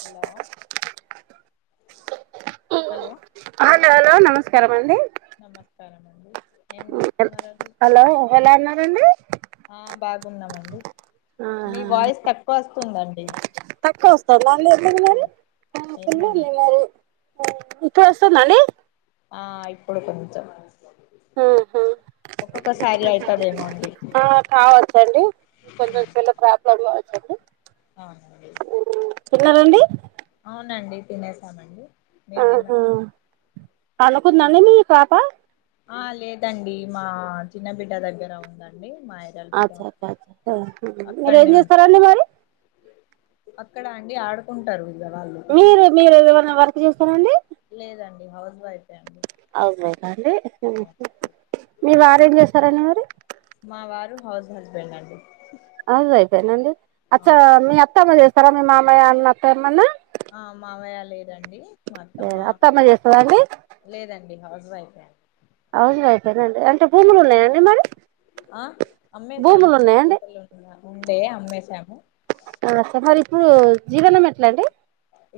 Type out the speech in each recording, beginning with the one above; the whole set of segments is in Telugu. హలో హలో ఆ నాన్న నమస్కారం అండి నమస్కారం అండి ఏం చేస్తున్నరండి హలో ఎలా ఉన్నారండి ఆ బాగున్నామండి ఆ మీ వాయిస్ తక్కువ వస్తుందండి తక్కువ వస్తందా ఎందుకు మరి అవును ఫులు ఉంది ఏమోనండి మరి ఇప్పుడు వస్తుంద అండి ఆ ఇప్పుడు కొంచెం ఉ హు ఒక్కొక్కసారి అయితదేమో అండి ఆ కావచ్చండి కొంచెం సెల్లు ప్రాబ్లమ్ లో ఉంది అండి అవునా తిన్నారండి అవునండి తినేసామండి మీరు తిన్నర పడుకుంద అండి మీ పాప ఆ లేదండి మా చిన్న బిడ్డ దగ్గర ఉందండి మా ఐరాల బిడ్డ అచ్చ అచ్చ మీరు ఏం అక్కడనే ఉంది చేస్తారండి మరి అక్కడ అండి ఆడుకుంటారు ఇగ వాళ్ళు మీరు మీరు ఏమనా వర్క్ చేస్తారండి లేదండి హౌస్ వైఫే అండి అవునాండి అవును మీ వారు ఏం చేస్తారండి మరి మా వారు హౌస్ హస్బెండ్ అండి హౌస్ వైఫ్ ఏనా అండి అచ్చా అవును మీ అత్తయ్య చేస్తారా మీ మామయ్య ఆ అత్త ఏమన్నా ఆ మామయ్య లేరండి అత్తమ్మ చేస్తార అండి లేదండి హౌస్ వైఫే హౌస్ వైఫ్ ఏనా అండి అంటే భూములు ఉన్నాయండి మరి ఆ భూములు అమ్మేశామండి ఉన్నాయండి కొంపల్లిలో ఉండే అమ్మేశాము మరీ ఇప్పుడు జీవనం ఎట్లా అండి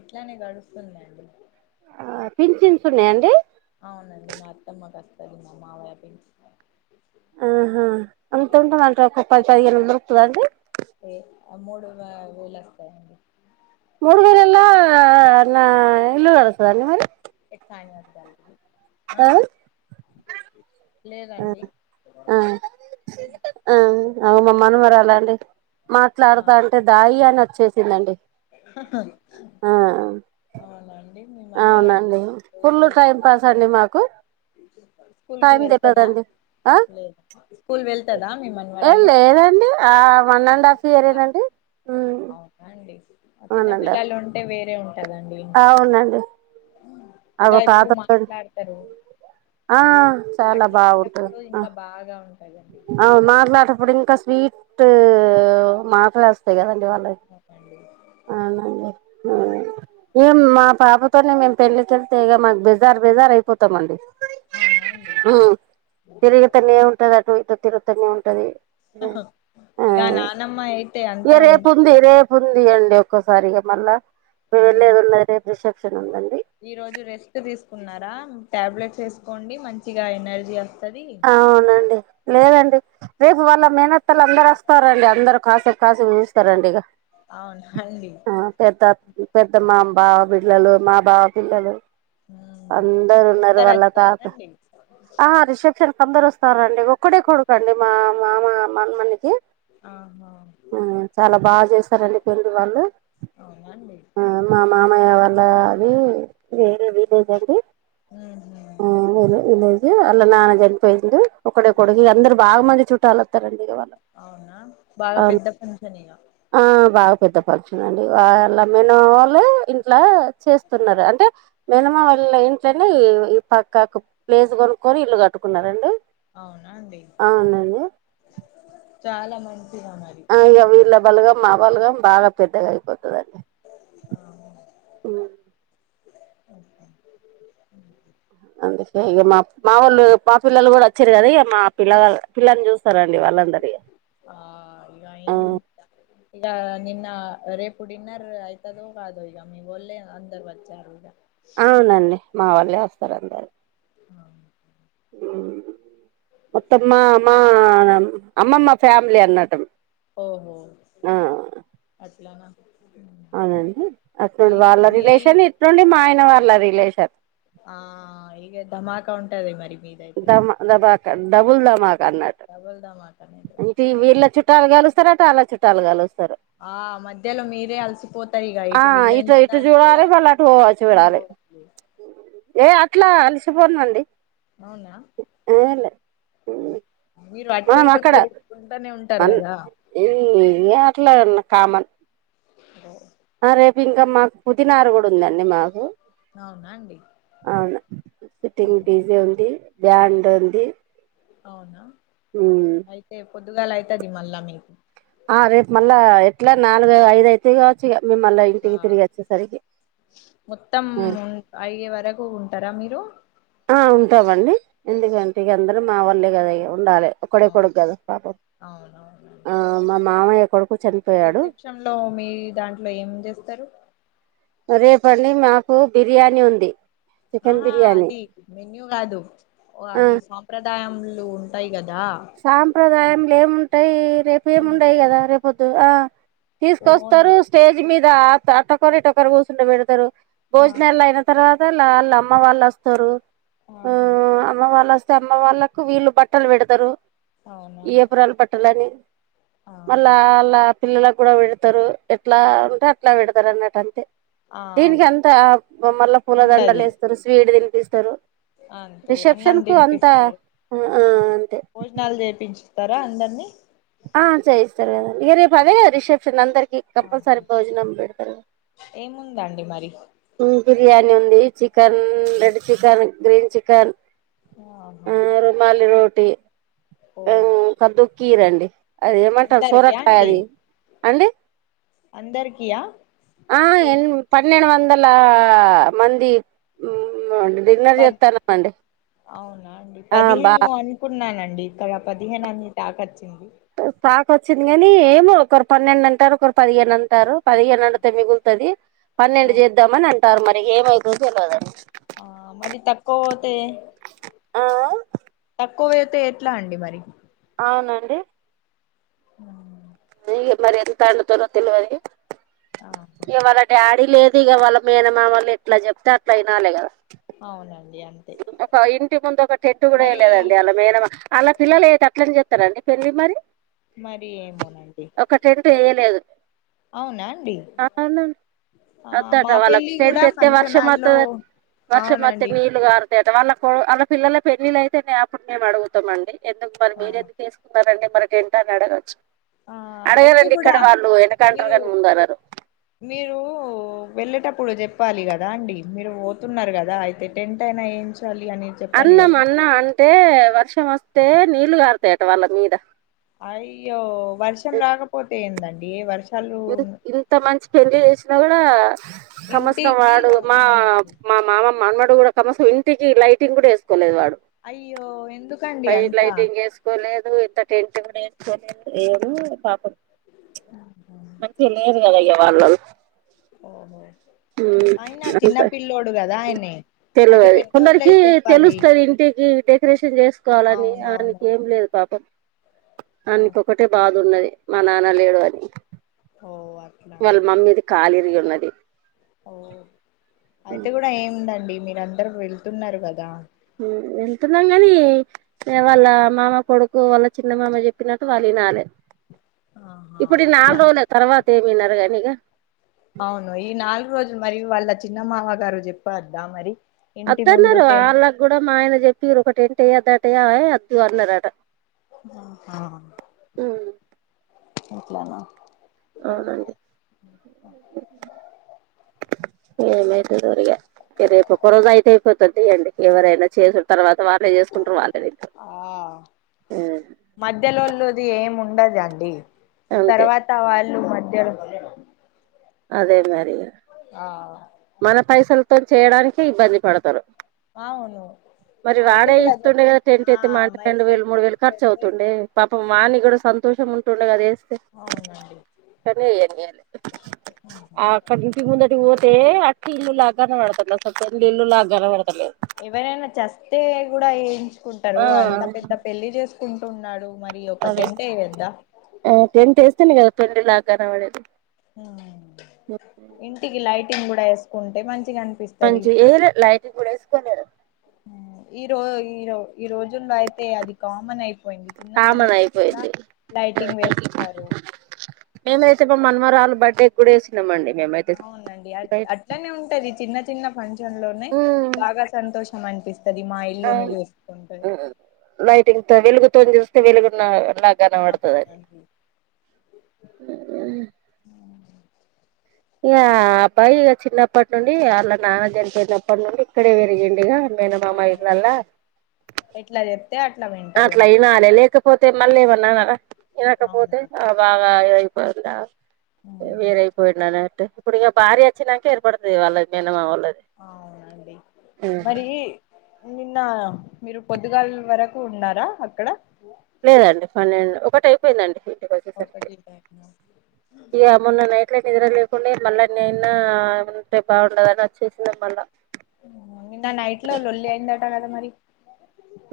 ఇట్లానే గడుస్తోందండి పించిన్స్ ఉన్నాయ అండి అవునండి మా అత్తమ్మకు వస్తది మా మామయ్య పెంచిని ఆహా అంత ఉంటుంద అండి ఒక పది పదిహేను వందలు దొరుకుతదా అండి ఏ మూడు వేలు వస్తాయండి మూడు వేళ్లలో నా ఇల్లు గడుస్తదా అండీ మరి చాయ్ తాగించడానికి ఆ లేదండి ఆ ఆ మా మనమరాలు అండి మాట్లాడుతా అంటే డాడీ అనీ వచ్చేసిందండి ఆహా ఆ మీ మనవరాలు అవునండి ఫుల్ టైం వెళ్తదా పాస్ అండి మాకు స్కూల్ కి టైం వెళ్తదా తెలియదండి ఆ లేదు స్కూల్ వెళ్తదా మీ ఏం మనమరాలు లేదండి ఆ వన్ అండ్ హాఫ్ ఇయర్ ఏ నండీ అవును అండి ఆ అండ్ హాఫ్ చిన్నపిల్లలు ఉంటే వేరే ఉంటదండి ఇంట్లో అవునండి అగో ఇంకా ఇప్పుడు తాతతో మాట్లాడుతారు ఆ చాలా బాగుంటది మాట్లాడేటప్పుడు ఆ ఇంకా బాగా ఉం అవును మాట్లాడేప్పుడు ఇంకా స్వీట్ మాటలు వస్తాయి కదండి వాళ్ళుకి అవునండి [unintelligible] ఏం మా పాపతోనే మేము పెళ్లికెళ్తే ఇగ మాకు బెజార్ బెజార్ అయిపోతామండి అవునాండి తిరుగతనే ఉంటది అటు ఇటు తిరుగుతనే ఉంటది ఆ ఇగ నానమ్మ అయితే అంత ఉండ [unintelligible] [unintelligible] ది గండి ఒక్కసారిగా మళ్ళా మేమెళ్ళేదున్న రేపు రిసెప్షన్ ఉందండి ఈరోజు రెస్ట్ తీసుకున్నారా టాబ్లెట్స్ ఏసుకోండి మంచిగా ఎనర్జీ ఒస్తది అవునండి లేదండి రేపు వాళ్ళ మేనత్తలు అందరు వస్తారండి అందరు కాసేపు కాసి చూస్తారండి ఇక అవున హాండి పెద్ద పెద్ద మా బావ పిల్లలు మా బావ పిల్లలు ఉమ్. అందరున్నరు అందరు వాళ్ళ తాత వచ్చారండి సెప్షన్ కి అందరు ఒస్తారండి ఒక్కడే కొడుకు అండి మా మామ మనుమనికి ఆహా ఆ చాలా బాగా చేస్తారండి పెండ్లి వాళ్ళు అవునండి ఆ మా మామయ్య వాళ్ళ అది వేరే విలేజ్ అండి ఉహు ఉమ్ వేరే విలేజు అలా నాన్న చనిపోయిండు ఒకడే కొడుకు ఇగ అందరు బాగా మంది చుట్టాల వత్తారండి [unintelligible] అవునా బాగా పెద్ద ఫంక్షనేగా ఆ బాగా పెద్ద పక్షన్ అండి వాళ్ళ మెనమమ వాల్లే ఇంట్లా చేస్తున్నారు అంటే మేనమామల్ల ఇంట్లోనే ఈ పక్కాకు ప్లేస్ కొనుక్కోని ఇల్లు కట్టుకున్నారండి అవునా అండి అవునండి చాలా మంచిగా [unintelligible] ఆ ఇగ వీళ్ళ బలగం మా బలగం బాగా పెద్దగా అయిపోతదండి ఆ ఉ ఓక అందుకే ఇక మా మా వాళ్ళు మా పిల్లలు కూడా వచ్చిరు కదా ఇక మా పిల్లగాల్లు పిల్లని చూస్తారండి వాళ్ళ ఆ ఇగ ఏం [unintelligible] ఇగా నిన్న రేపు డిన్నర్ అయితదో కాదో ఇక మీవోళ్లే అందరు వచ్చారు ఇగా అవునండి మా వాళ్ళే వస్తారు అందరూ అ మొత్తం మా మా అమ్మమ్మ ఫ్యామిలీ అన్నట ఓహో అట్లానా ఉమ్. అవునండి అటు నుండి మీకు వాళ్ళ మీ రిలేషన్ ఇటు నుండి మా ఆయన వాళ్ళ రిలేషన్ ఆ ఇగ ధమాకా ఉంటది మరి మీ దమా దబాకా డబుల్ దమాకా అన్నట్ డబుల్ ధమాకా నా ఈ వీళ్ళ చుట్టాలు కలుస్తారు అటు ఆళ్ళ చుట్టాలు కలుస్తరు ఆ మధ్యలో మీరే అలసిపోతారు ఇక ఆ ఇటు వీళ్ళని ఇటు చూడాలి అ మళ్ళ అటు ఓ చూడాలి ఏ అట్లా అలిసిపోన్నండి అవునా ఏలే మీరు అటు మనం ఇటు తిరుగుకుంటానే ఉంటారు కదా ఉమ్ ఏ అట్లా అన్న కామన్ సరే ఆ రేపు ఇంకా మాకు పుదీనారు కూడా ఉందండి మాకు అవునా అండి అవును ఇప్పుడు డిష్ ఉంది బ్యాండ్ ఉంది అవునా? ఉమ్మ్ అయితే పొద్దుగాల అయితది మళ్ళా మీకు ఆ రేపు మళ్ళా ఎట్లా నాలుగు ఐదు ఐతు తిగావచ్చు ఇక మీరు మళ్ళా ఆ ఇంటికి తిరిగి వచ్చేసరికి మొత్తం ఉన్ అయ్యే వరకు ఉంటారా మీరు? ఆ ఉంటావండి ఎందుకంటే ఇక అందరూ మావాళ్ళే కదా ఇక ఉండాలె. ఒక్కడే అవును కొడుకు కదా పాపం, ఆ అవునవునండి మా మామయ్య కొడుకు చనిపోయాడు. [unintelligible] లో మీ దాంట్లో ఏం చేస్తారు? రేపండీ నాకు బిర్యానీ ఉంది. చికెన్ ఆహా బిర్యానీ అది మెన్యూ కాదు ఓ ఆ అది సం ప్రదాయంలు ఉంటాయి కదా సాంప్రదాయంలు ఏముంటాయి, రేపు ఏముండయి ఏముంటాయా కదా రేపొద్దు ఆ ఓ తీసుకొస్తారు ఓన్లీ స్టేజ్ మీద అటొకరు ఇటొకరు కూర్చుంటే పెడతారు ఆ భోజనాల్లో అయినా తర్వాత వాళ్ళ అమ్మవాళ్ళు వస్తారు, ఆహా అమ్మ వాళ్ళు వస్త అమ్మ వాళ్ళకు వీళ్ళు బట్టలు పెడతరు అవునా వియ్యపురాలు బట్టలని మళ్ళా ఆహా వాళ్ళ పిల్లలకు కూడా పెడతారు, ఎట్లా ఉంటే అట్లా పెడతారు అన్నట్టు అంతే. ఆ దీనికి అంతా మళ్ళా పూల దండలు ఉండది వేస్తారు స్వీట్ తినిపిస్తారు అంతే అన్నం రిసెప్షన్ కు అంతా తినిపిస్తారు ఆ అంతే [unintelligible] చేపించుతారా అందరినీ ఆ చేయిస్తారు కదా ఇక రేపు అదేగా రిసెప్షన్ అందరికి ఆహా కంపల్సరీ భోజనం పెడతారు. ఏముందండి మరి బిర్యానీ ఉంది chicken, red chicken, green chicken ఆ ఆహా రుమాలి రోటి ఓ కద్దుఖీర్ అండి అది ఏమంటరు అందరికియా సొరకాయ్ అది అండి అందరికి యా ఆ ఎన్ పన్నెండు వందలా మంది మ్మ్ ఆ డిన్నర్ పద్ చెత్తన్నామండి ఆ బా కున్నానండి ఇక్కడ పదిహేను అని టాక్ వచ్చింది. టాక్ వచ్చింది గనీ ఏమో ఒకరు పన్నెండు అంటారు ఒకరు పదిహేను అంటారు పదిహేనొండుతే మిగుల్తది ఆ పన్నెండు చేద్దామని అంటారు మరి ఇగ ఏమైతదో తెల్వదు ఆ మరి తక్కువ పోతే ఆ తక్కువైతే ఎట్లా అండి మరి? అవునండి మ్మ్ ఇగ మరి ఎంత వొండుతరో తెల్వదు ఆహా ఎవరన్ డాడీ లేదు ఇగ వాళ్ళ మేనమామలు ఎట్ల చెప్తే అట్ల ఇనాలి గదా. అవునండి అం ఒక ఇంటి ముందు ఒక టెంట్ గూడ ఏయలేదండి అళ్ళ మేనమా అళ్ళ పిల్లలు ఐతే అట్లానే చెత్తరా అండి పెళ్ళి మరి మరీ ఏమోనండి ఒక టెంట్ ఎయలేదు అవునా అండి బావున్నాను ఆ వొద్దట మా వాళ్ళకు పెళ్లి కూడా టెంటేత్తే వర్ష ఫంక్షన్ హాల్లో మోత్తదని వర్షం మొత్తే అవునండి మీరు కారతయట వాళ్ళకు వాళ్ళ పిల్లల పెళ్ళిళ్ళైతేనే అప్పుడు మేము అడుగుతమండి ఎందుకు మరి ఆ మీరేందుకు ఎస్ మరి అండి మనకెంత అని అడగచ్చు ఆ అయితే అడగరండి కూడా ఇక్కడ వాళ్ళు వెనకంటరు కాని ముందు అనరు మీరూ వెళ్ళేటప్పుడు చెప్పాలి గదా అండి మీరు పోతున్నరు గదా అయితే టెంట్ అయినా ఏయించ్ చాలి అని చెప్పాలి అన్నం కదా అన్న అంటే వర్షం ఒస్తే నీళ్ళు గారతాయట వాళ్ళ మీద అయ్యో వర్షం రాకపోతే ఏందండి వర్ష ఇన్ ఇంత మంచి పెండ్లి చేసినా గూడా సమస్తమ్ ఇంటికి వాడు ర- మా అవునండి మా మామ మనవడు గూడా సమస్తం ఇంటికి లైటింగ్ గూడ ఎసుకోలేదు వాడు అయ్యో ఎందుకండి బైట్ అంతా లైటింగ్ ఎస్ కోలేదు ఇంత టెంట్ గూడ ఎసుకోలేదు ఏమో పాపం రాంపం మంచిగ లేరు గద ఇగ వాళ్ళు ఓహో అయిన చిన్న పిల్లోడు కద ఆయనే అయితే తెల్వది పెద్దోళ్ళే కొందరికి చెప్పాలి తెలుస్తది ఇంటికి డెకరేషన్ చేసుకోవాలని ఆయనకి అవునవును ఏం లేదు పాపం ఆ, ఆన్ ఒకటే బాదున్నది మా నాన్న లేడు అని ఓ అట్లానా వాళ్ళ మమ్మీది కాలిరిగి ఉన్నది ఓ అయితే గూడ ఏముందండి మీరు అందరూ వెళ్తున్నారు గదా వెళ్తున్నాం గనీ ఇగ వాళ్ళ మామ కొడుకు వాళ్ళ చిన్న మామ చెప్పినట్టు వాళ్ళు ఇనాలే ఆహా ఇప్పుడీ ఈ నాల్ అట్లా రోలే తర్వాత ఏమీనరు గనీ ఇగ అవును ఈ నాలుగు రోజులు మరి వాళ్ళ చిన్నమామ గారు చెప్పద్దా మరి ఇంటి ముందు అద్దన్నరు టెన్ ఆళ్ళకు గూడ మా ఆయన చెప్పిరు ఒక టెంట్ ఏయొద్దటేయవే అద్దు అన్నరట ఆహా అట్లనా అవునండి ఏమైతదో ఇగ ఇగ రేపు ఒకరోజు అయితే అయిపోతతి తియండి ఎవరైనా చేసు తర్వాత వాళ్ళే చేసుకుంటరు వాళ్ళే తింటరు మధ్యలోల్లది ఏమి ఉండదండి అంతే తర్వాత వాళ్ళు మధ్యలో అదే మరి ఇగ ఆ మన పైసలతోని చేయ్యడానికి ఇబ్బంది పడతరు అవును మరి అయితే వాడే కూడా చెప్ప ఎస్తుండేగ టెంట్ ఆ అయితే మాంటె మరి రెండు వేలు మూడు తెచ్చి వేలు ఖర్చు పెడితే అవుతుండే పాపం వాన్ని కూడా సంతోషం ఉంటుండే అది ఎస్తే అవునండి కానీ ఎయ్యనియ్యలె ఆ అక్కడ ఇంటి ముందటికి పోతే అక్క ఇల్లులా గనపడతంది అస్సలు ఫ్రెండ్ ఇల్లులా గనపడతలేదు ఎవరైనా చస్తే కూడా ఏయించుకుంటరు ఆ అంత పెద్ద పెళ్లి చేసుకుంటున్నడు మరి ఒక టెంట్ ఎయ్యొద్దా ఆ టెంట్ ఎస్తేనే కదా పెండ్లిలా గనపడేది ఆ ఇంటికి లైటింగ్ కూడా ఏసుకుంటే మంచిగ అనిపిస్ కొంచం ఏయ్లే లైటింగ్ కూడా ఎసుకోలేరు ఉమ్ ఈ రో ఈ రో ఈ రోజుల్లో అయితే అది కామన్ అయిపోయింది చిన్న కామన్ పనికి కూడా అయిపోయింది లైటింగ్ వేస్తరు మేమైతే మా మనమరాలు బర్డే కూడా వేసినమండి మేమైతే అవునండి అ లైట్ అట్లనే ఉంటది చిన్న చిన్న ఫంక్షన్ లోనే బాగా సంతోషం అనిపిస్ ఆ లైటింగ్తో వెలుగుతో చూస్తే వెలుగున్న న గనవడతదని అవునండి ఇగ ఆ అప్పాయి ఇగ చిన్నప్పటి నుండి ఆళ్ళ నాన్న జనిపోయిన్నప్పటి నుండి ఇక్కడే వెరిగిండిగా ఆ ఇంకా ఎట్లా జెప్తే అట్లా విన్ అట్లా ఇనాలె లేకప్ పోతే మళ్ళేమన్నా అనరా ఇనక పోతే అవునండి ఆ బాగా ఐపోయిందా వేరేయి పోయిడిన్నాటు ఇప్పుడుగ భార్యఒచ్చి నాంక ఏర్పడతుది వాళ్ళది మేనమా వాళ్ళది అవునండి మరి నిన్న మీరు పొద్దుగాల్ వరకు ఉన్నారా అక్కడ లేదండి పన్నెండ్ ఒకటి అయిపోయిందండి ఇంటికి వచ్చేసరికి ఒకటి పయిన్నా ఇగ మొన్న నైట్ల నిద్ర లేకుండే మళ్ళా నిన్నా ఉంటే బాగుండదన్ ఒచ్చేసినా మళ్ళా ఉహు నిన్న నైట్ లో లొల్లి అయిందట గదా మరి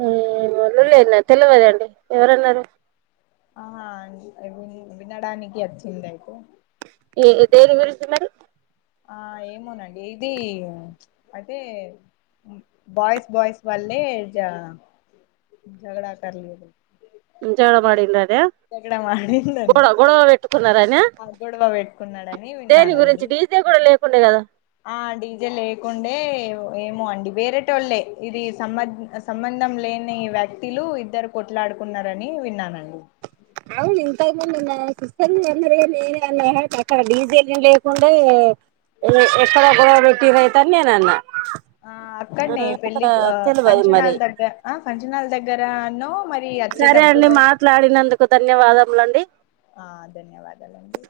ఊ ఏ లోళ్ళైందా తెలవదండి ఎవరన్నారు ఆహా ఇగుంది వినడానికి అచ్చిందయితే ఏ దేని గురించి న్నరు ఆ ఏమోనండి ఇదీ ఐతే బాయిస్ బాయిస్ వాల్లే జ ఝగడా పర్లేదు జడమాడిండ్రనా జగడా మాడిందని ఎప్పుడో వెట్టుకున్నరని ఆ హ గొడవ పెట్టుకున్నడని విన్నానండి గురించి డీజే కూడా లేకుండే కదా ఆ డీజె లేకుండే ఏమో అండి వేరేటొళ్ళే ఇది సమద్ అస్ సంబంధం లేని వ్యక్తి లు ఇద్దరు కొట్లాడుకున్నారని విన్నానండి అవున్ ఇంతకుముందు నా సిస్టర్ అన్నర్ గన్ నేనే అన్నా హట్ అక్కడ డీజే ఎం లేకుండే ఎ ఎక్కడ గొడవ పెట్టిరైతే అన్ నేనన్న ఆ అక్కన్నె పెళ్ళి ఆ తెలవదు మరి ఫంక్షనాల్ దగ్గర ఆ ఫంక్షనాల్ దగ్గర అన్నో మర్ సరే అండి మాట్లాడినందుకు ధన్యవాదములండి ఆ ధన్యవాదాలండి